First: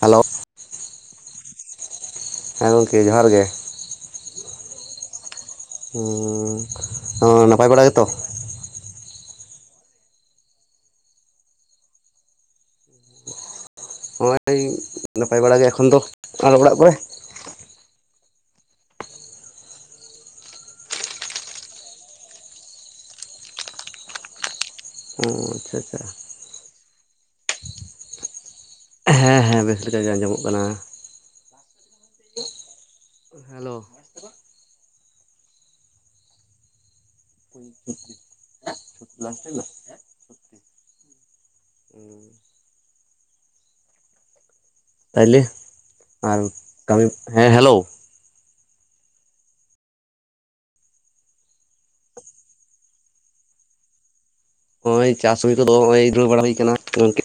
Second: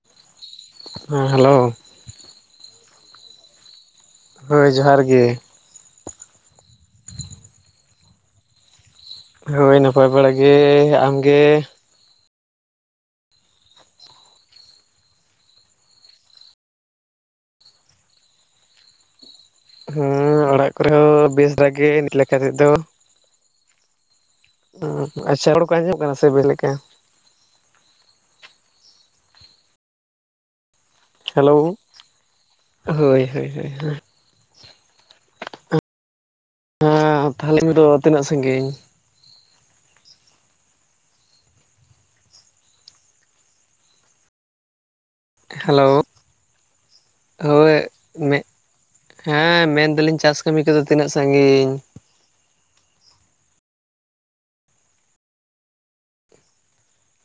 Hello ᱦᱮᱸ hello. ᱦᱮᱸ ᱜᱚᱝᱠᱮ ᱡᱚᱦᱟᱨ ᱜᱮ᱾ ᱦᱳᱭ ᱡᱚᱦᱟᱨ ᱜᱮ᱾ ᱦᱮᱸ ᱚ ᱱᱟᱯᱟᱭ ᱵᱟᱲᱟ ᱜᱮ ᱛᱚ᱾ ᱦᱳᱭ ᱱᱟᱯᱟᱭ ᱵᱟᱲᱟ ᱜᱮ, ᱟᱢ ᱜᱮ᱾ ᱦᱚᱜ-ᱚᱭ ᱱᱟᱯᱟᱭ ᱵᱟᱲᱟ ᱜᱮ ᱮᱠᱷᱚᱱ ᱫᱚ, ᱟᱨ ᱚᱲᱟᱜ ᱠᱚ ᱨᱮ᱾ ᱦᱮᱸ ᱚᱲᱟᱜ ᱠᱚ ᱨᱮ ᱦᱚᱸ ᱵᱮᱥ ᱵᱟᱲᱟ ᱜᱮ ᱱᱤᱛ ᱞᱮᱠᱟᱛᱮᱫ ᱫᱚ᱾ ᱚ ᱟᱪᱪᱷᱟ ᱨᱚᱲ ᱠᱚ ᱟᱸᱡᱚᱢᱚᱜ ᱠᱟᱱᱟ ᱥᱮ ᱵᱮᱥ ᱞᱮᱠᱟ᱾ ᱦᱮᱸ ᱦᱮᱸ ᱵᱮᱥ ᱞᱮᱠᱟ ᱜᱮ ᱟᱸᱡᱚ ᱢᱚᱜ ᱠᱟᱱᱟ᱾ ᱦᱮᱞᱳ ᱦᱳᱭ ᱦᱳᱭ᱾ ᱦᱮᱞᱳ ᱦᱮᱸ ᱛᱟᱦᱞᱮ [unintelligible] ᱛᱤᱱᱟᱹᱜ ᱥᱟᱹᱜᱤᱧ? [unintelligible] [inaudible] ᱛᱟᱦᱞᱮ ᱦᱮᱞᱳ ᱟᱨ ᱠᱟᱹᱢᱤ ᱦᱮᱸ ᱦᱮᱞᱳ᱾ ᱢᱮ ᱦᱮᱸ ᱢᱮᱱ ᱫᱟᱞᱤᱧ ᱪᱟᱥ ᱠᱟᱹᱢᱤ ᱠᱚ ᱫᱚ ᱛᱤᱱᱟᱹᱜ ᱥᱟᱹᱜᱤᱧ? ᱦᱳᱭ ᱪᱟᱥ [unintelligible] ᱫᱷᱩᱨᱟᱹᱣ ᱵᱟᱲᱟ ᱦᱩᱭ ᱠᱟᱱᱟ ᱜᱚᱝᱠᱮ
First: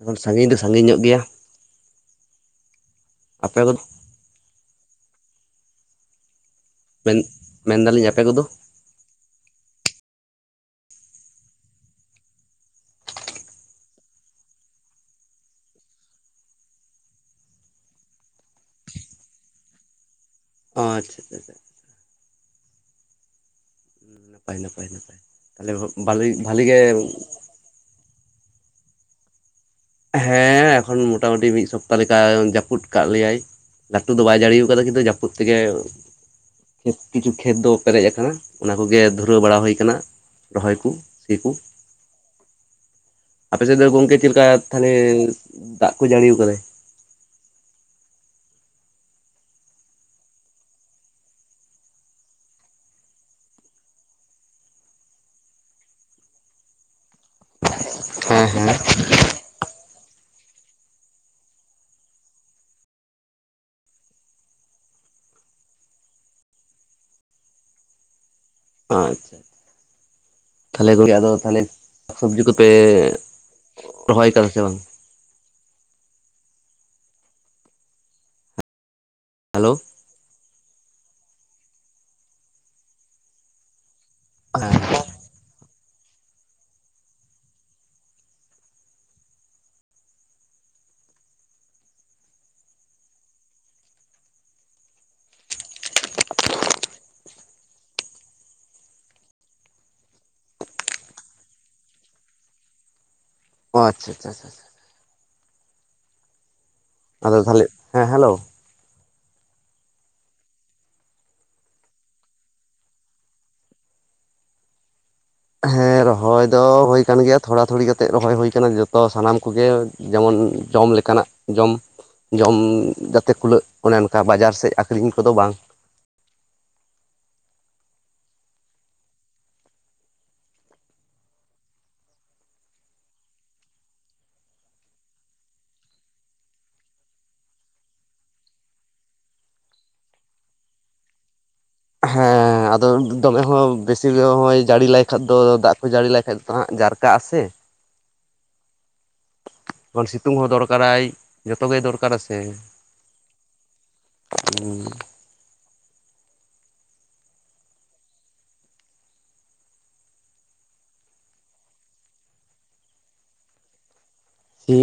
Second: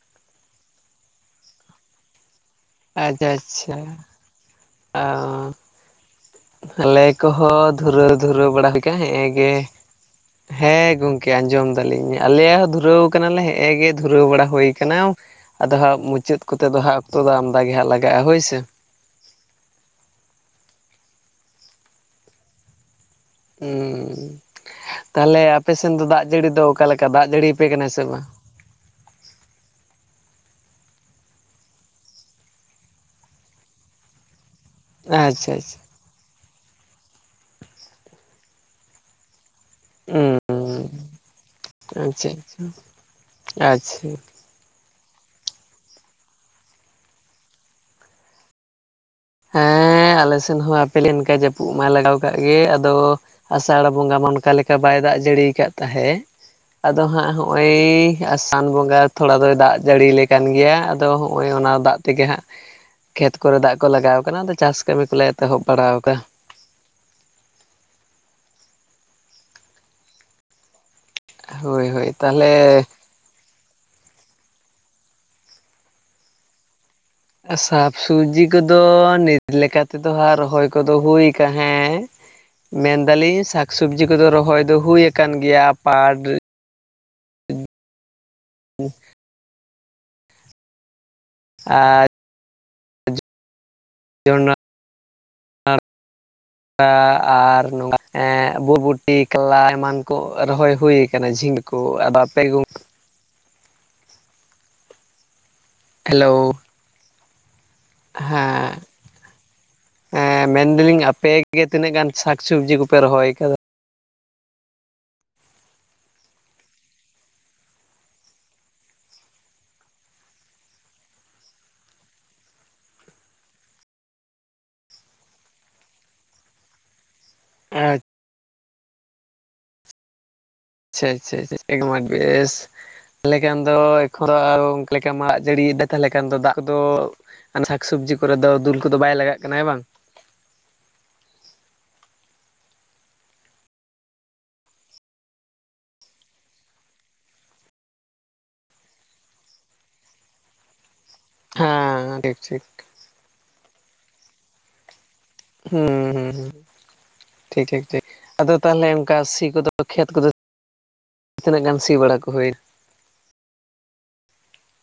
ᱮᱠᱷᱚᱱ ᱥᱟᱹᱜᱤᱧ ᱫᱚ ᱥᱟᱹᱜᱤᱧ ᱧᱚᱜ ᱜᱮᱭᱟ᱾ ᱟᱪ ᱟᱯᱮ ᱟᱪᱪᱷᱟ᱾ ᱠᱚᱫᱚ ᱚ ᱟᱞᱮ ᱢᱮᱱ ᱠᱚ ᱦᱚᱸ ᱢᱮᱱᱫᱟᱞᱤᱧ ᱫᱷᱩᱨᱟᱹᱣ ᱟᱯᱮ ᱠᱚᱫᱚ ᱫᱷᱩᱨᱟᱹᱣ ᱵᱟᱲᱟ ᱦᱩᱭ ᱠᱟ ᱦᱮᱜᱸᱮ ᱜᱮ᱾ ᱦᱮᱸ ᱜᱚᱝᱠᱮ ᱟᱸᱡᱚᱢ ᱫᱟᱞᱤᱧ ᱟᱞᱮ ᱦᱚᱸ ᱫᱷᱩᱨᱟᱹᱣ ᱠᱟᱱᱟᱞᱮ ᱦᱮᱸ ᱜᱮ ᱫᱷᱩᱨᱟᱹᱣ ᱵᱟᱲᱟ ᱦᱳᱭ ᱠᱟᱱᱟ᱾ ᱟᱫᱚ ᱦᱟᱜ ᱢᱩᱪᱟᱹᱫ ᱠᱚ ᱛᱮ ᱫᱚ ᱦᱟᱸᱜ ᱚᱠᱛᱚ ᱫᱚ ᱟᱢᱫᱟ ᱜᱮ ᱦᱟᱸᱜ ᱞᱟᱜᱟᱜᱼᱟ᱾ ᱦᱳᱭ ᱥᱮ᱾ ᱚ ᱟᱪᱪᱷᱟ ᱟᱪᱪᱷᱟ᱾ ᱩᱸᱸ ᱱᱟᱯᱟᱭ ᱱᱟᱯᱟᱭ ᱱᱟᱯᱟᱭ ᱛᱟᱦᱞᱮ ᱛᱟᱦᱚᱞᱮ ᱟᱯᱮ ᱥᱮᱱ ᱫᱚ ᱫᱟᱜ ᱵᱷᱟᱞᱤ ᱡᱟᱹᱲᱤ ᱵᱷᱟᱞᱤ ᱫᱚ ᱜᱮ ᱚᱠᱟ ᱞᱮᱠᱟ ᱫᱟᱜ ᱡᱟᱹᱲᱤ ᱭᱯᱮ ᱠᱟᱱᱟ ᱥᱮ ᱵᱟ? ᱦᱮᱸ ᱮᱠᱷᱚᱱ ᱢᱚᱴᱟ ᱢᱩᱴᱤ ᱢᱤᱫ ᱥᱚᱯᱛᱟ ᱞᱮᱠᱟ ᱡᱟᱹᱯᱩᱛ ᱠᱟᱫ ᱞᱮᱭᱟᱭ᱾ ᱞᱟᱹᱴᱩ ᱫᱚ ᱵᱟᱭ ᱡᱟᱹᱲᱤᱣ ᱠᱟᱫᱟ ᱠᱤᱱᱛᱩ ᱡᱟᱹᱯᱩᱫ ᱟᱪᱪᱷᱟ ᱛᱮᱜᱮ ᱟᱪᱪᱷᱟ [unintelligible] ᱠᱤᱪᱷᱩ ᱠᱷᱮᱛ ᱫᱚ ᱯᱮᱨᱮᱡ ᱠᱟᱱᱟ᱾ ᱚᱱᱟ ᱠᱚᱜᱮ ᱫᱷᱩᱨᱟᱹᱣ ᱵᱟᱲᱟ ᱦᱩᱭ ᱦᱩᱸ ᱨᱚᱦᱚᱭ ᱠᱩ ᱥᱮ ᱠᱚ ᱟᱪᱪᱷᱟ ᱟᱪᱪᱷᱟ ᱟᱯᱮ ᱥᱮᱫ ᱫᱚ ᱟᱪᱪᱷᱟ ᱜᱚᱝᱠᱮ ᱪᱮᱫ ᱞᱮᱠᱟ ᱛᱟᱦᱞᱮ ᱫᱟᱜ ᱠᱩ ᱡᱟᱹᱲᱤᱭ ᱟᱠᱟᱫᱟᱭ ᱦᱮᱸ ᱟᱞᱮ ᱥᱮᱱ ᱦᱚᱸ ᱟᱯᱮ, [unintelligible] ᱚᱱᱠᱟ ᱡᱟᱹᱯᱩᱫ ᱢᱟᱭ ᱞᱟᱜᱟᱣ ᱠᱟᱜ ᱜᱮ ᱟᱫᱚ ᱟᱥᱟᱲ ᱵᱚᱸᱜᱟ ᱢᱟ ᱚᱱᱠᱟ ᱞᱮᱠᱟ ᱵᱟᱭ ᱫᱟᱜ ᱡᱟᱹᱲᱤ ᱠᱟᱜ ᱛᱟᱦᱮᱸ᱾ ᱟᱫᱚ ᱦᱟᱸᱜ ᱦᱚᱜ ᱚᱭ ᱦᱮᱸ ᱥᱟᱱ ᱦᱮᱸ ᱵᱚᱸᱜᱟ ᱛᱷᱚᱲᱟ ᱫᱚ ᱫᱟᱜ ᱡᱟᱹᱲᱤ ᱠᱟᱱ ᱜᱮᱭᱟ ᱟᱫᱚ ᱦᱚᱸᱜ ᱚᱭ ᱚᱱᱟ ᱫᱟᱜ ᱛᱮ ᱜᱮ ᱦᱟᱸᱜ ᱠᱷᱮᱛ ᱠᱚ ᱨᱮ ᱫᱟᱜ ᱠᱚ ᱞᱟᱜᱟᱣ ᱠᱟᱱᱟ᱾ ᱟᱫᱚ ᱪᱟᱥ ᱠᱟᱹᱢᱤ ᱠᱚ ᱞᱮ ᱮᱛᱚᱦᱚᱵ ᱵᱟᱲᱟᱣ ᱠᱟᱜᱟ᱾ ᱟᱪᱪᱷᱟ ᱛᱟᱦᱞᱮ ᱦᱳᱭ ᱦᱳᱭ [unintelligible] ᱥᱚᱵᱡᱤ ᱠᱚ ᱯᱮ ᱛᱟᱦᱚᱞᱮ ᱨᱚᱦᱚᱭ ᱠᱟᱱᱟ ᱥᱮ ᱵᱟᱝ? ᱥᱟᱠ ᱥᱩᱵᱡᱤ ᱠᱚ ᱫᱚ, ᱱᱤᱛ ᱦᱮᱞᱳ ᱞᱮᱠᱟ ᱛᱮ ᱫᱚ ᱦᱟᱸᱜ, ᱨᱚᱦᱚᱭ ᱠᱚᱫᱚ ᱦᱩ‌ ᱠᱟ ᱦᱮᱸ ᱢᱮᱱ ᱫᱟᱞᱤᱧ ᱥᱟᱠ ᱥᱚᱵᱡᱤ ᱠᱚᱫᱚ ᱨᱚᱦᱚᱭ ᱫᱚ ᱦᱩᱭ ᱠᱟᱱ ᱜᱮᱭᱟ ᱯᱟᱴ [unintelligible] ᱟᱻᱡ [unintelligible] [unintelligible] ᱵᱚᱨ ᱵᱩᱴᱤ ᱠᱟᱞᱞᱟ ᱮᱢᱟᱱ ᱠᱚ ᱨᱚᱦᱚᱭ ᱦᱩᱭ ᱠᱟᱱᱟ ᱡᱷᱤᱸᱰ [unintelligible] ᱚ ᱟᱪᱷᱟ ᱪᱷᱟ ᱦᱮᱞᱳ᱾ ᱟᱫᱚ ᱛᱟᱦᱚᱞᱮ ᱦᱟᱸ ᱮᱸ ᱢᱮᱱᱫᱟᱞᱤᱧ ᱟᱯᱮ ᱜᱮ ᱛᱤᱱᱟᱹᱜ ᱜᱟᱱ ᱥᱟᱠ ᱥᱚᱵᱽᱡᱤ ᱠᱚᱯᱮ ᱨᱚᱦᱚᱭ ᱠᱟᱫᱟ? ᱦᱮᱸ ᱨᱚᱦᱚᱭ ᱫᱚ ᱦᱩᱭ ᱠᱟᱱ ᱜᱮᱭᱟ ᱛᱷᱚᱲᱟ ᱛᱷᱩᱲᱤ ᱠᱟᱛᱮᱫ ᱨᱚᱦᱚᱭ ᱦᱩᱭ ᱟᱠᱟᱱᱟ ᱡᱚᱛᱚ ᱥᱟᱱᱟᱢ ᱠᱚᱜᱮ ᱡᱚᱢᱚᱱ ᱡᱚᱢ ᱞᱮᱠᱟᱱᱟᱜ ᱡᱚᱢ ᱡᱚᱢ ᱡᱟᱛᱮ ᱠᱷᱩᱞᱟᱹᱜ, ᱚᱱᱮ ᱚᱱᱠᱟ ᱵᱟᱡᱟᱨ ᱥᱮᱫ ᱟᱹᱠᱷᱨᱤᱧ ᱠᱚᱫᱚ ᱵᱟᱝ ᱾ [unintelligible] ᱪᱷᱟ ᱪᱷᱟ [unintelligible] ᱵᱮᱥ ᱛᱟᱦᱚᱞᱮ ᱠᱷᱟᱱ ᱫᱚ [unintelligible] ᱞᱮᱠᱟ ᱢᱟᱜ, ᱡᱟᱹᱲᱤᱭ ᱫᱟ ᱛᱟᱦᱚᱞᱮ ᱠᱷᱟᱱ ᱫᱚ ᱫᱟᱜ ᱠᱚᱫᱚ᱾ ᱥᱟᱠᱥ ᱚᱵᱽᱡᱤ ᱠᱚᱨᱮ ᱫᱚ ᱫᱩᱞ ᱠᱚᱫᱚ ᱵᱟᱭ ᱞᱟᱜᱟᱜ ᱠᱟᱱᱟ ᱦᱮᱸ ᱵᱟᱝ? ᱦᱮᱸ ᱟᱫᱚ ᱫᱚᱢᱮ ᱦᱚᱸ ᱵᱤᱥᱤ ᱦᱚᱭ ᱡᱟᱹᱲᱤ ᱞᱟᱭᱠᱷᱟᱭ ᱠᱷᱟᱡ ᱫᱚ ᱫᱟᱜ ᱠᱚ ᱡᱟᱹᱲᱤ ᱞᱟᱭ ᱠᱷᱟᱡ ᱫᱚ ᱦᱟᱸᱜ ᱡᱟᱨ ᱠᱟᱜᱼᱟ ᱥᱮ! ᱡᱚᱠᱷᱚᱱ ᱥᱤᱛᱩᱝ ᱦᱚᱸ ᱫᱚᱨᱠᱟᱨᱟᱭ ᱡᱚᱛᱚᱜᱮᱭ ᱫᱚᱨᱠᱟᱨᱟ ᱦᱮᱸ ᱴᱷᱤᱠ ᱥᱮ᱾ ᱴᱷᱤᱠ ᱦᱩᱸ ᱾ ᱦᱩᱸᱻ ᱦᱩᱸ ᱦᱩᱸ ᱾ ᱴᱷᱤᱠ ᱴᱷᱤᱠ ᱴᱷᱤᱠ, ᱟᱫᱚ ᱛᱟᱦᱚᱞᱮ ᱚᱱᱠᱟ ᱥᱤ ᱠᱚᱫᱚ ᱠᱷᱮᱛ ᱠᱚᱫᱚ ᱛᱤᱱᱟᱹᱜ ᱜᱟᱱ ᱥᱤ ᱵᱟᱲᱟ ᱠᱚ ᱦᱩᱭᱱᱟ? ᱥᱤ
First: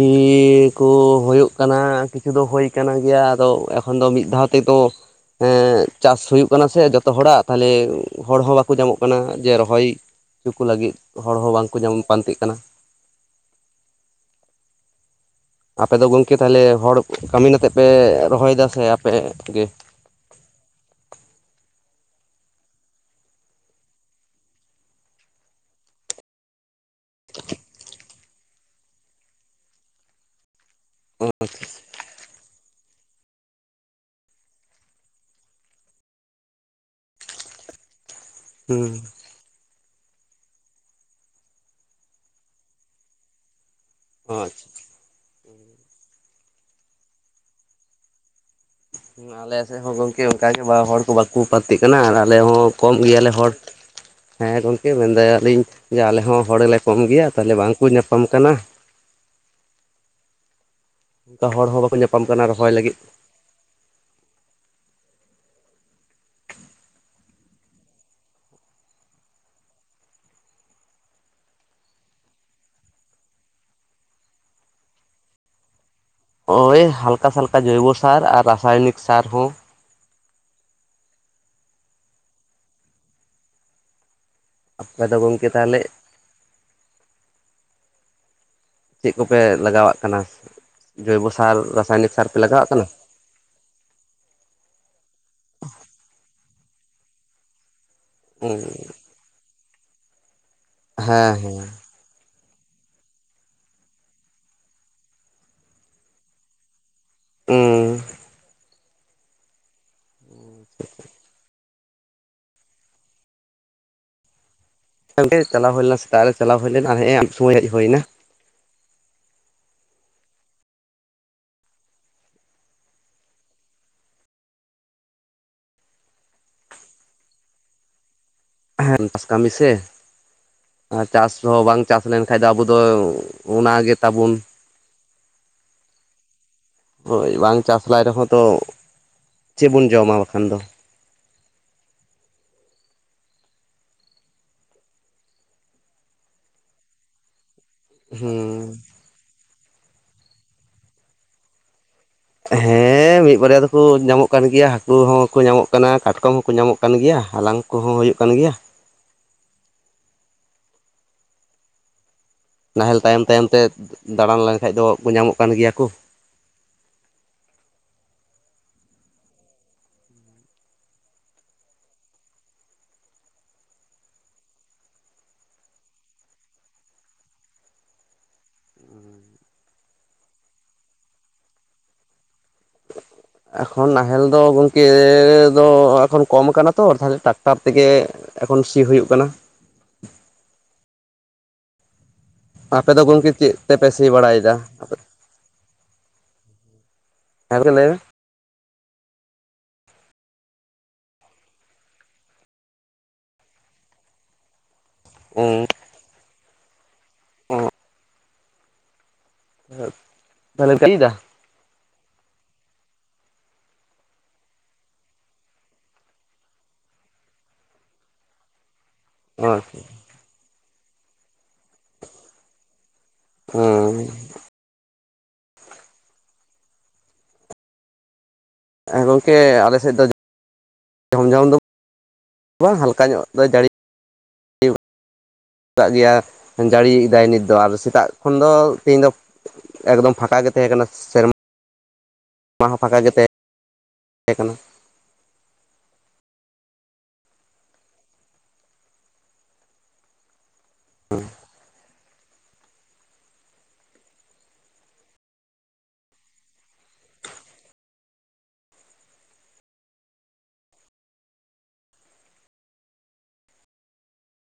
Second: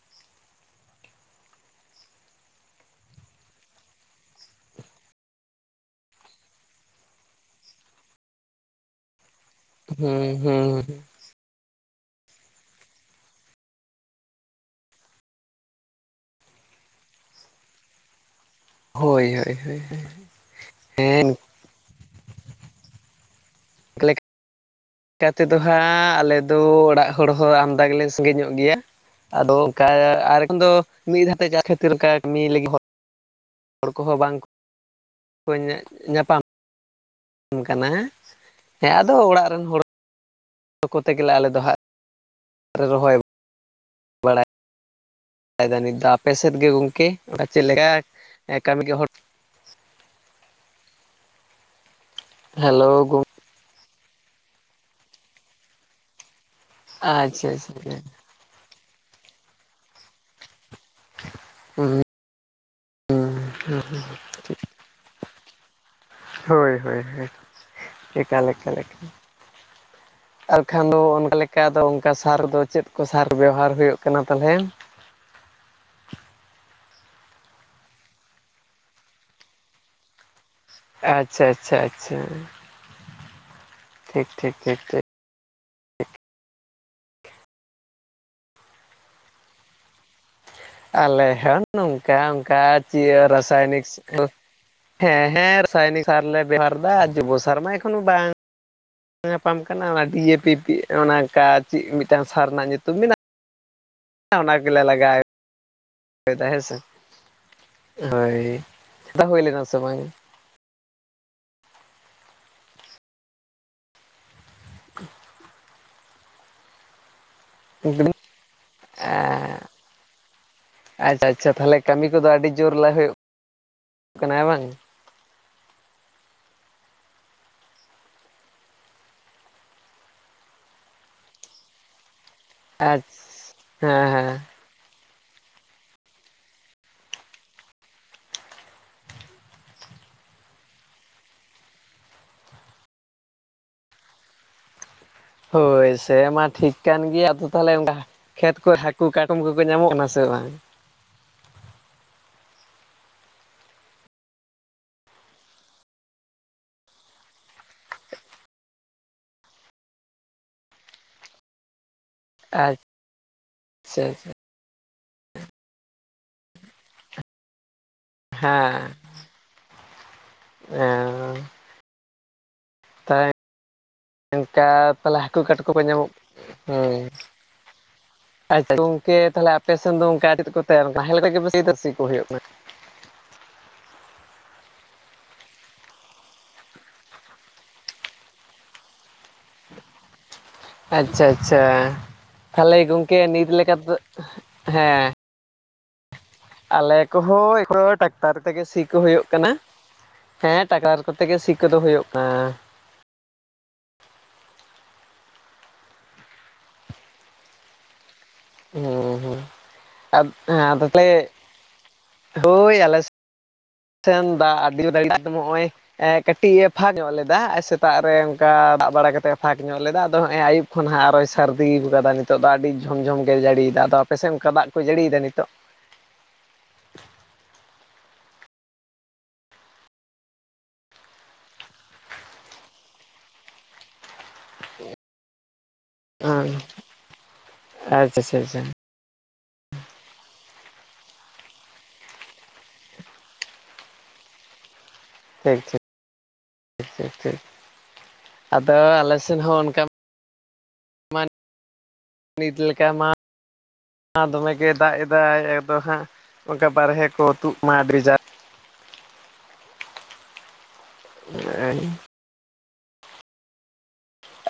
ᱠᱚ ᱦᱳᱭᱳᱜ ᱠᱟᱱᱟ ᱠᱤᱪᱷᱩ ᱫᱚ ᱦᱩᱭ ᱠᱟᱱ ᱜᱮᱭᱟ ᱟᱫᱚ ᱮᱠᱷᱚᱱ ᱫᱚ ᱢᱤᱫ ᱫᱷᱟᱣ ᱛᱮᱫᱚ ᱮ ᱪᱟᱥ ᱦᱩᱭᱩᱜ ᱠᱟᱱᱟ ᱥᱮ ᱡᱚᱛᱚ ᱦᱚᱲᱟᱜ ᱛᱟᱞᱦᱮ ᱦᱚᱲ ᱦᱚᱸ ᱵᱟᱠᱚ ᱧᱟᱢᱚᱜ ᱠᱟᱱᱟ ᱡᱮ ᱨᱚ ᱦᱚᱭ ᱦᱩᱸ ᱪᱚ ᱠᱩ ᱦᱩᱸ ᱞᱟᱹᱜᱤᱫ ᱦᱚᱲ ᱦᱚᱸ ᱵᱟᱝᱠᱚ ᱧᱟᱢ ᱯᱟᱱᱛᱮᱜ ᱠᱟᱱᱟ᱾ ᱟᱯᱮ ᱫᱚ ᱜᱚᱝᱠᱮ ᱛᱟᱦᱚᱞᱮ ᱦᱚᱲ ᱠᱟᱹᱢᱤᱱ ᱱᱟᱛᱮᱫ ᱯᱮ ᱨᱚᱦᱚᱭᱮᱫᱟ ᱥᱮ ᱟᱯᱮ ᱜᱮ? ᱦᱮᱸ ᱾ [unintelligible] ᱠᱟᱛᱮᱫᱚ ᱦᱟᱸᱜ ᱟᱞᱮᱫᱚ ᱚᱲᱟᱜ ᱦᱚᱲ ᱦᱚᱸ ᱟᱢᱫᱟ ᱜᱮᱞᱮ ᱥᱟᱺᱜᱮ ᱧᱚᱜ ᱜᱮᱭᱟ ᱟᱫᱚ ᱚᱱᱠᱟ ᱟᱨ ᱮᱠᱷᱚᱱ ᱫᱚ ᱢᱤᱫ ᱫᱷᱟᱛᱮ ᱪᱟ ᱠᱷᱟᱛᱤᱨ ᱚᱝᱠᱟ ᱢᱤᱫ ᱞᱟᱹᱜᱤ ᱦᱚ ᱦᱚᱲ ᱠᱚᱦᱚᱸ ᱵᱟᱝ ᱠᱚ ᱧᱟ-ᱧᱟᱯᱟᱢ ᱠᱟᱱᱟ᱾ ᱦᱩᱸ ᱦᱮᱸ ᱟᱫᱚ ᱚᱲᱟᱜ ᱨᱮᱱ ᱦᱚᱲ ᱡᱚᱠᱚ ᱛᱮ ᱜᱮᱞᱮ ᱟᱞᱮ ᱫᱚ ᱦᱟᱸᱜ ᱞᱮ ᱨᱚᱦᱚᱭ ᱟᱪᱪᱷᱟ ᱾ ᱫᱟ ᱱᱤᱛ ᱫᱚ ᱟᱯᱮ ᱥᱮᱫ ᱜᱮ ᱜᱚᱝᱠᱮ ᱚᱝᱠᱟ ᱪᱮᱫ ᱞᱮᱠᱟ ᱮ ᱠᱟᱹᱢᱤᱜ ᱦᱚᱲ ᱟᱞᱮ ᱥᱮᱫ ᱦᱚᱸ ᱜᱚᱝᱠᱮ ᱚᱱᱠᱟ ᱜᱮ ᱵᱟ ᱦᱚᱲ ᱠᱚ ᱵᱟᱠ ᱠᱚ ᱯᱟᱹᱛᱤᱜ ᱠᱟᱱᱟ ᱟᱨ ᱟᱞᱮ ᱦᱚᱸ ᱦᱮᱞᱳ ᱠᱚᱢ ᱜᱚᱝ ᱜᱮᱭᱟᱞᱮ ᱦᱚᱲ, ᱦᱮᱸ ᱜᱚᱝᱠᱮ ᱢᱮᱱᱫᱟᱭ ᱟᱹᱞᱤᱧ ᱡᱮ ᱟᱞᱮ ᱦᱚᱸ ᱦᱚᱲᱞᱮ ᱠᱚᱢ ᱜᱮᱭᱟ ᱟᱪᱪᱷᱟ ᱛᱟᱦᱚᱞᱮ ᱵᱟᱝᱠᱚ ᱟᱪᱪᱷᱟ ᱧᱟᱯᱟᱢ ᱠᱟᱱᱟ ᱾ ᱛᱚ ᱦᱚᱲ ᱦᱚᱸ ᱵᱟᱠᱚ ᱧᱟᱯᱟᱢ ᱠᱟᱱᱟ ᱨᱚᱦᱚᱭ ᱞᱟᱹᱜᱤᱫ᱾ ᱦᱩᱸ ᱦᱩᱸ, ᱪᱮᱫ ᱦᱳᱭ ᱦᱳᱭ, ᱮᱠᱟᱞ ᱮᱠᱟᱞ ᱮᱠᱟᱞ ᱾ ᱟᱨᱠᱷᱟᱱ ᱫᱚ ᱚᱱᱠᱟ ᱞᱮᱠᱟ ᱫᱚ ᱚᱱᱠᱟ ᱥᱟᱨ ᱫᱚ ᱪᱮᱫ ᱠᱚ ᱥᱟᱨ ᱵᱮᱣᱦᱟᱨ ᱦᱩᱭᱩᱜ ᱠᱟᱱᱟ ᱛᱟᱦᱚᱞᱮ? ᱳᱭ ᱦᱟᱞᱠᱟᱥᱟᱞᱠᱟ ᱡᱚᱭᱵᱚ ᱥᱟᱨ ᱟᱨ ᱨᱟᱥᱟᱭᱚᱱᱤᱠ ᱥᱟᱨ ᱦᱚᱸ᱾ ᱟᱪᱪᱷᱟ ᱟᱪᱪᱷᱟ ᱟᱪᱪᱷᱟ ᱾ ᱴᱷᱤᱠ ᱴᱷᱤᱠ ᱴᱷᱤᱠ ᱾ ᱟᱯᱮ ᱫᱚ ᱜᱚᱝᱠᱮ ᱛᱟᱦᱚᱞᱮ ᱪᱮᱫ ᱠᱚᱯᱮ ᱞᱟᱜᱟᱣᱟᱜ ᱠᱟᱱᱟ? ᱟᱞᱮ ᱡᱳᱭᱵᱚ ᱥᱟᱨ ᱦᱚᱸ ᱨᱟᱥᱟᱭᱚᱱᱤᱠ ᱱᱚᱝᱠᱟ ᱥᱟᱨ ᱯᱮ ᱚᱝᱠᱟ ᱞᱟᱜᱟᱣᱟᱜ ᱠᱟᱱᱟ ᱪᱤᱭᱟᱹ ᱨᱟᱥᱟᱭᱱᱤᱠ [inaudible] ᱦᱮᱸ ᱦᱮᱸ ᱨᱟᱥᱟᱭᱱᱤᱠ ᱥᱟᱨ ᱞᱮ ᱵᱮᱵᱦᱟᱨ ᱫᱟ ᱟᱨ ᱡᱩᱵᱚ ᱥᱟᱨ ᱢᱟ ᱮᱠᱷᱚᱱᱳ ᱵᱟᱝ ᱦᱩᱸ ᱾ ᱧᱟᱯᱟᱢ ᱠᱟᱱᱟ ᱚᱱᱟ ᱰᱤᱭᱮᱯᱤ ᱯᱤ ᱚᱱᱠᱟ ᱦᱮᱸ ᱪᱮᱫ ᱢᱤᱫᱴᱟᱱ ᱥᱟᱨ ᱨᱮᱱᱟᱜ ᱧᱩᱛᱩᱢ ᱢᱮᱱᱟᱜ ᱟ ᱚᱱᱟ ᱜᱮᱞᱮ ᱞᱟᱜᱟᱭ ᱮᱫᱟ ᱦᱮᱸᱥᱮ ᱾ ᱦᱮᱸ ᱦᱳᱭ, [inaudible] ᱦᱩᱭ ᱞᱮᱱᱟ ᱥᱮ ᱵᱟᱝ? [inaudible] ᱜᱚᱝᱠᱮ ᱪᱟᱞᱟ ᱦᱩᱭ ᱞᱮᱱᱟ ᱥᱮᱛᱟᱜ ᱨᱮ ᱪᱟᱞᱟᱣ ᱦᱩᱭ ᱞᱮᱱᱟ ᱟᱨ ᱦᱮᱸᱜᱼᱮ ᱟᱹᱭᱩᱵ ᱥᱚᱢᱚᱭ ᱦᱮᱡ ᱦᱩᱭ ᱮᱱᱟ ᱾ ᱮᱸᱻ ᱟᱪᱪᱷᱟ ᱟᱪᱪᱷᱟ ᱛᱟᱦᱚᱞᱮ ᱠᱟᱹᱢᱤ ᱠᱚᱫᱚ ᱟᱹᱰᱤ ᱡᱳᱨ ᱞᱮ ᱦᱩᱭᱩᱜ ᱠᱟᱱᱟ ᱦᱮᱸ ᱵᱟᱝ! ᱦᱮᱸ ᱪᱟᱥ ᱠᱟᱹᱢᱤ ᱥᱮ ᱟᱨ ᱪᱟᱥ ᱨᱮᱦᱚᱸ ᱵᱟᱝ ᱪᱟᱥ ᱞᱮᱱᱠᱷᱟᱱ ᱫᱚ ᱟᱵᱚ ᱫᱚ ᱟᱪᱪᱷᱟ ᱚᱱᱟ ᱜᱮ ᱦᱮᱸ ᱛᱟᱵᱚᱱ ᱦᱮᱸ [inaudible] ᱦᱳᱭ ᱵᱟᱝ ᱪᱟᱥ ᱞᱟᱭ ᱨᱮᱦᱚᱸ ᱛᱚ ᱪᱮᱫ ᱵᱚᱱ ᱡᱚᱢᱟ ᱵᱟᱠᱷᱟᱱ ᱫᱚ? ᱦᱳᱭ ᱥᱮᱢᱟ ᱴᱷᱤᱠ ᱠᱟᱱ ᱜᱮᱭᱟ ᱟᱫᱚ ᱛᱟᱦᱟᱞᱮ [unintelligible] ᱠᱷᱮᱛ ᱠᱚ ᱦᱩᱸ [unintelligible] ᱠᱩ ᱠᱟᱠᱚᱢ ᱠᱚᱠᱚ ᱧᱟᱢᱚᱜ ᱠᱟᱱᱟ ᱥᱮ ᱵᱟᱝ? ᱦᱮᱸ ᱢᱤᱫ ᱵᱟᱨᱭᱟ ᱫᱚᱠᱚ ᱧᱟᱢᱚᱜ ᱠᱟᱱ ᱜᱮᱭᱟ ᱦᱟᱹᱠᱩ ᱦᱚᱸ ᱠᱚ ᱧᱟᱢᱚᱜ ᱠᱟᱱᱟ, ᱠᱟᱴᱠᱚᱢ ᱦᱚᱸ ᱠᱚ ᱧᱟᱢᱚᱜ ᱠᱟᱱ ᱜᱮᱭᱟ, ᱦᱟᱞᱟᱝ ᱠᱚᱦᱚᱸ ᱦᱩᱭᱩᱜ ᱠᱟᱱ ᱜᱮᱭᱟ᱾ ᱱᱟᱦᱮᱞ ᱛᱟᱭᱚᱢ ᱛᱟᱭᱚᱢ ᱛᱮ ᱟᱪᱪᱷᱟ ᱫᱟᱬᱟᱱ ᱞᱮᱱᱠᱷᱟᱡ ᱫᱚ ᱧᱟᱢᱚᱜ ᱠᱟᱱ ᱜᱮᱭᱟ ᱠᱩ᱾ ᱦᱮᱸ ᱮᱸ ᱛᱟᱭ ᱤᱝᱠᱟ ᱛᱟᱞᱦᱮ ᱦᱟᱹᱠᱩ ᱠᱟᱴᱠᱩᱢ ᱠᱚ ᱧᱟᱢᱚᱜ ᱦᱩᱸ᱾ ᱟᱪᱪᱷᱟ ᱜᱚᱝᱠᱮ ᱛᱟᱞᱦᱮ ᱟᱯᱮ ᱥᱮᱱ ᱫᱚ ᱚᱝᱠᱟ ᱪᱮᱫ ᱠᱚ [unintelligible] ᱠᱟᱱᱟ ᱱᱟᱦᱮᱞ ᱛᱮᱜᱮᱯᱮ ᱥᱤᱫᱟ ᱥᱤ ᱠᱚ ᱦᱩᱭᱩᱜ ᱠᱟᱱᱟ᱾ ᱮᱠᱷᱚᱱ ᱱᱟᱦᱮᱞ ᱫᱚ ᱜᱚᱝᱠᱮ ᱫᱚ ᱮᱠᱷᱚᱱ ᱠᱚᱢ ᱠᱟᱱᱟ ᱛᱚ ᱛᱟᱦᱞᱮ ᱴᱟᱠᱴᱟᱨ ᱛᱮᱜᱮ ᱮᱠᱷᱚᱱ ᱥᱤ ᱦᱩᱭᱩᱜ ᱠᱟᱱᱟ᱾ ᱟᱪᱪᱷᱟ ᱟᱪᱪᱷᱟ ᱛᱟᱞᱦᱮ ᱟᱯᱮ ᱫᱚ ᱜᱚᱝᱠᱮ ᱜᱚᱢᱠᱮ ᱱᱤᱛ ᱪᱮᱫ ᱞᱮᱠᱟ ᱛᱮᱯᱮ ᱛᱮᱫᱚ ᱥᱤ ᱵᱟᱲᱟᱭᱮᱫᱟ ᱦᱮᱸ ᱟᱞᱮ ᱠᱚᱦᱚ ᱦᱮᱸ ᱜᱚᱢᱠᱮ ᱞᱟᱹᱭ ᱢᱮ [unintelligible] ᱛᱟᱨ ᱛᱮᱜᱮ ᱥᱤ ᱠᱚ ᱦᱳᱭᱳᱜ ᱠᱟᱱᱟ, ᱦᱮᱸ ᱴᱟᱠᱟᱴᱟᱨ ᱠᱚᱛᱮᱜᱮ ᱥᱤ ᱠᱚᱫᱚ ᱦᱳᱭᱳᱜ ᱮᱸᱼᱼ ᱦᱩᱸ [inaudible] ᱦᱩᱸ ᱦᱩᱸ ᱛᱟᱦᱚᱞᱮ ᱟᱫᱚ ᱡᱟᱹᱲᱤᱭᱮᱫᱟ [unintelligible] ᱦᱳᱭ ᱟᱞᱮ ᱥᱮᱱ ᱫᱟᱜ ᱟᱹᱰᱤ [unintelligible] ᱫᱚᱢᱮ ᱦᱚᱭ ᱮᱸ ᱠᱟᱹᱴᱤᱡ ᱮ ᱯᱷᱟᱠ ᱧᱚᱜ ᱞᱮᱫᱟ ᱟᱨ ᱥᱮᱛᱟᱜ ᱨᱮ ᱚᱝᱠᱟ ᱫᱟᱜ ᱵᱟᱲᱟ ᱠᱟ ᱛᱮ ᱯᱷᱟᱸᱠ ᱧᱚᱜ ᱞᱮᱫᱟ ᱟᱫᱚ ᱦᱚᱸᱜᱚᱭ ᱟᱹᱭᱩᱵ ᱠᱷᱚᱱ ᱦᱟᱸᱜ ᱟᱨᱚᱭ ᱥᱟᱹᱨᱫᱤ [unintelligible] ᱱᱤᱛᱳᱜ ᱫᱚ ᱟᱹᱰᱤ ᱡᱷᱚᱢ ᱡᱷᱚᱢ ᱜᱮ ᱡᱟᱹᱲᱤᱭᱫᱟ ᱟᱫᱚ ᱟᱯᱮ ᱥᱮ ᱚᱝᱠᱟ ᱫᱟᱜ ᱠᱚᱭ ᱡᱟᱹᱲᱤᱭᱫᱟ ᱱᱤᱛᱳᱜ? ᱦᱮᱸ ᱜᱚᱝᱠᱮ ᱟᱞᱮ ᱥᱮᱫ ᱫᱚ ᱡᱷᱚᱢ ᱡᱷᱚᱢ ᱫᱚ ᱵᱟᱝ ᱦᱟᱞᱠᱟ ᱧᱚᱜ ᱫᱚ [unintelligible] ᱠᱟᱜ ᱜᱮᱭᱟ ᱡᱟᱹᱲᱤᱭᱫᱟᱭ ᱱᱤᱛ ᱫᱚ ᱟᱨ ᱥᱮᱛᱟᱜ ᱟᱪᱪᱷᱟ ᱠᱷᱚᱱ ᱟᱪᱪᱷᱟ ᱫᱚ ᱟᱪᱪᱷᱟ ᱛᱮᱦᱮᱧ ᱫᱚ ᱮᱠᱫᱚᱢ ᱯᱷᱟᱸᱠᱟ ᱜᱮ ᱛᱟᱦᱮᱸ ᱠᱟᱱᱟ ᱥᱮᱨᱢᱟ᱾ ᱢᱟ ᱦᱚᱸ ᱯᱷᱟᱸᱠᱟ ᱜᱮ ᱛᱟᱦᱮᱸ ᱛᱟᱦᱮᱸ ᱠᱟᱱᱟ᱾ ᱴᱷᱤᱠ ᱴᱷᱤᱠ [unintelligible] ᱟᱫᱚ ᱟᱞᱮ ᱥᱮᱱ ᱦᱚᱸ ᱚᱱᱠᱟ ᱢᱟ ᱱᱤᱛ ᱞᱮᱠᱟ ᱢᱟ ᱟᱨ ᱫᱚᱢᱮᱜᱮ ᱫᱟᱜ ᱮᱫᱟᱭ ᱮᱠᱫᱚᱢ ᱦᱟᱸᱜ ᱚᱝᱠᱟ ᱵᱟᱨᱦᱮ ᱠᱚ ᱛᱩᱫ ᱢᱟ ᱟᱹᱰᱤ ᱵᱮᱡᱟᱨ [inaudible]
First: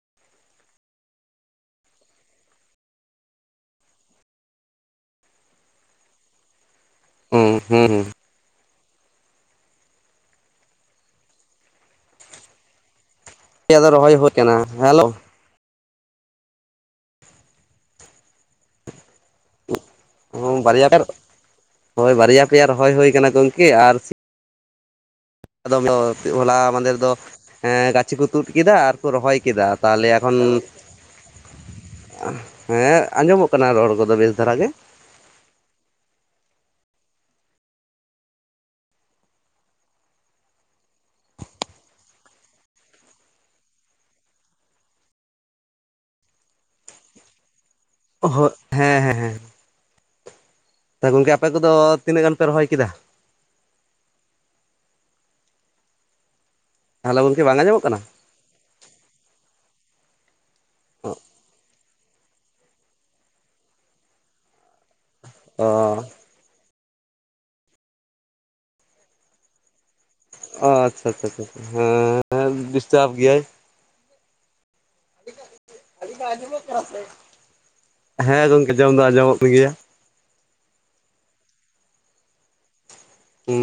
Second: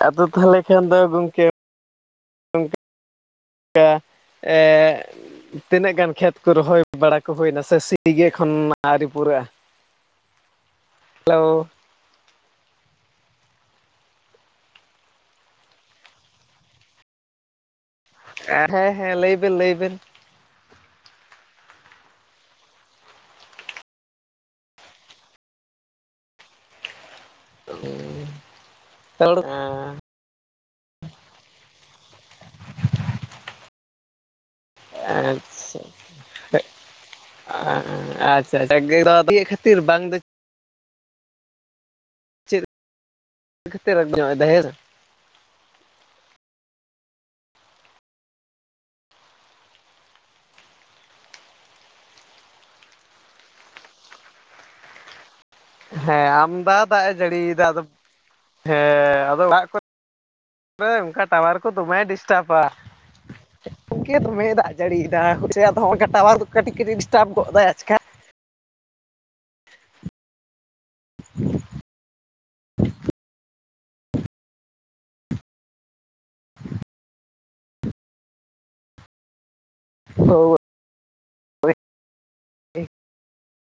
ᱟᱫᱚ ᱛᱟᱦᱟᱞᱮ ᱠᱷᱟᱱ ᱫᱚ ᱜᱚᱝᱠᱮ ᱠᱟ ᱮᱸ ᱛᱤᱱᱟᱹᱜ ᱜᱟᱱ ᱠᱷᱮᱛ ᱠᱚ ᱨᱚᱦᱚᱭ ᱵᱟᱲᱟ ᱠᱚ ᱦᱩᱸ ᱦᱩᱭᱱᱟ ᱥᱮ ᱦᱩᱸ ᱥᱤ ᱥᱤ ᱦᱩᱸ ᱜᱮ ᱮᱠᱷᱚᱱ ᱟᱹᱣᱨᱤ ᱯᱩᱨᱟᱹᱜ-ᱟ? ᱦᱮᱞᱳ [unintelligible] ᱫᱚ ᱨᱚᱦᱚᱭ ᱦᱳᱭ ᱠᱟᱱᱟ ᱦᱮᱞᱳ᱾ ᱦᱮᱸ ᱦᱮᱸ ᱞᱟᱹᱭ ᱵᱤᱱ ᱞᱟᱹᱭ ᱵᱤᱱ᱾ ᱵᱟᱨᱭᱟ ᱯᱮ ᱦᱳᱭ ᱵᱟᱨᱭᱟ ᱯᱮᱭᱟ ᱨᱚᱦᱚᱭ ᱦᱳᱭ ᱠᱟᱱᱟ ᱜᱚᱝᱠᱮ ᱟᱨ ᱟᱫᱚᱢ ᱫᱚ ᱦᱚᱞᱟ ᱢᱟᱸᱫᱮ ᱫᱚ ᱮᱸ ᱜᱟᱪᱷᱤ ᱠᱚ ᱛᱩᱫ ᱠᱮᱫᱟ ᱟᱨ ᱠᱚ ᱨᱚᱦᱚᱭ ᱨᱚᱲ ᱠᱮᱫᱟ᱾ ᱛᱟᱦᱟᱞᱮ ᱮᱠᱷᱚᱱ ᱦᱮᱸ ᱟᱸᱡᱚᱢᱚᱜ ᱠᱟᱱᱟ ᱨᱚᱲ ᱠᱚᱫᱚ ᱵᱮᱥ ᱫᱷᱟᱨᱟ ᱜᱮ᱾ ᱟᱪᱪᱷᱟ ᱟᱪᱪᱷᱟ [unintelligible] ᱠᱷᱟᱛᱤᱨ ᱵᱟᱝ ᱫᱚ ᱪᱮᱫ ᱠᱷᱟᱹᱛᱤᱨ [unintelligible] ᱦᱳ ᱦᱮᱸ ᱦᱮᱸ ᱦᱮᱸ ᱦᱮᱸ᱾ ᱛᱟᱦᱚᱞᱮ ᱜᱚᱝᱠᱮ ᱟᱯᱮ ᱠᱚᱫᱚ ᱛᱤᱱᱟᱹᱜ ᱜᱟᱱ ᱯᱮ ᱨᱚᱦᱚᱭ ᱠᱮᱫᱟ? ᱦᱮᱸ ᱟᱢᱫᱟ ᱫᱟᱜ ᱮ ᱦᱮᱞᱳ ᱜᱚᱝᱠᱮ ᱵᱟᱝ ᱡᱟᱹᱲᱤᱭᱮᱫᱟ ᱟᱫᱚ ᱟᱸᱡᱚᱢᱚᱜ ᱟᱫᱚ ᱠᱟᱱᱟ ᱦᱮᱸ ᱟᱫᱚ ᱚᱲᱟᱜ ᱠᱚᱨᱮ ᱚ ᱚᱱᱠᱟ ᱴᱟᱣᱟᱨ ᱠᱚ ᱫᱚᱢᱟᱭ ᱰᱤᱥ ᱴᱟᱯᱟ ᱜᱚᱢᱠᱮ ᱫᱚᱢᱮ ᱫᱟᱜ ᱡᱟᱹᱲᱤᱭ ᱫᱟ ᱦᱳᱭᱥᱮ ᱚ ᱟᱫᱚ ᱦᱚᱝᱠᱟ ᱠᱟᱴᱟᱣᱟᱨ ᱠᱟᱹᱴᱤᱡ ᱠᱟᱹᱴᱤᱡ ᱰᱤᱥᱴᱟᱵ ᱜᱚᱫᱟᱭ ᱟᱪᱠᱟ᱾ ᱚ ᱟᱪᱪᱷᱟ ᱟᱪᱪᱷᱟ ᱟᱪᱪᱷᱟ ᱦᱮᱸ ᱰᱤᱥᱴᱟᱵᱽ ᱜᱮᱭᱟᱭ᱾ [unintelligible] ᱟᱹᱞᱤᱧᱟᱜ ᱟᱡᱚᱢ ᱠᱟᱱᱟ ᱥᱮ? ᱦᱮᱸ ᱜᱚᱢᱠᱮ ᱟᱡᱚᱢ ᱫᱚ ᱟᱡᱚᱢᱚᱜ ᱠᱟᱱ ᱜᱮᱭᱟ᱾ [unintelligible] ᱦᱩ᱾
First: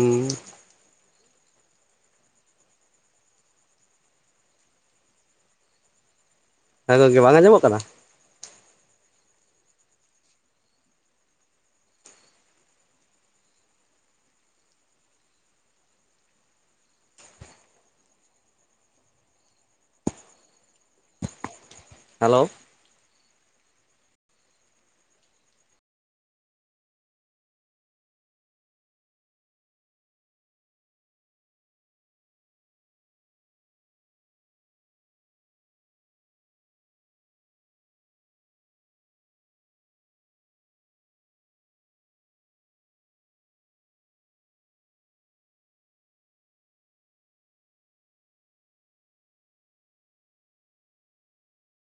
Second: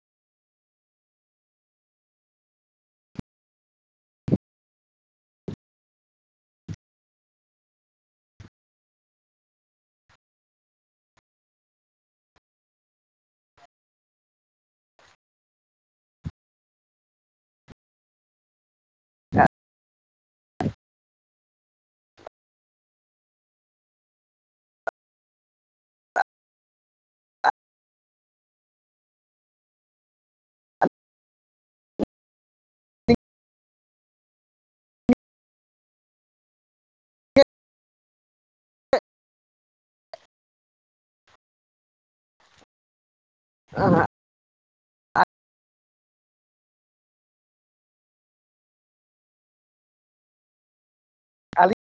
ᱦᱮᱸ ᱜᱚᱢᱠᱮ ᱵᱟᱝ ᱟᱸᱡᱚᱢᱚᱜ ᱠᱟᱱᱟ? ᱦᱮᱞᱳ, ᱮ ᱦᱮ᱾ [unintelligible]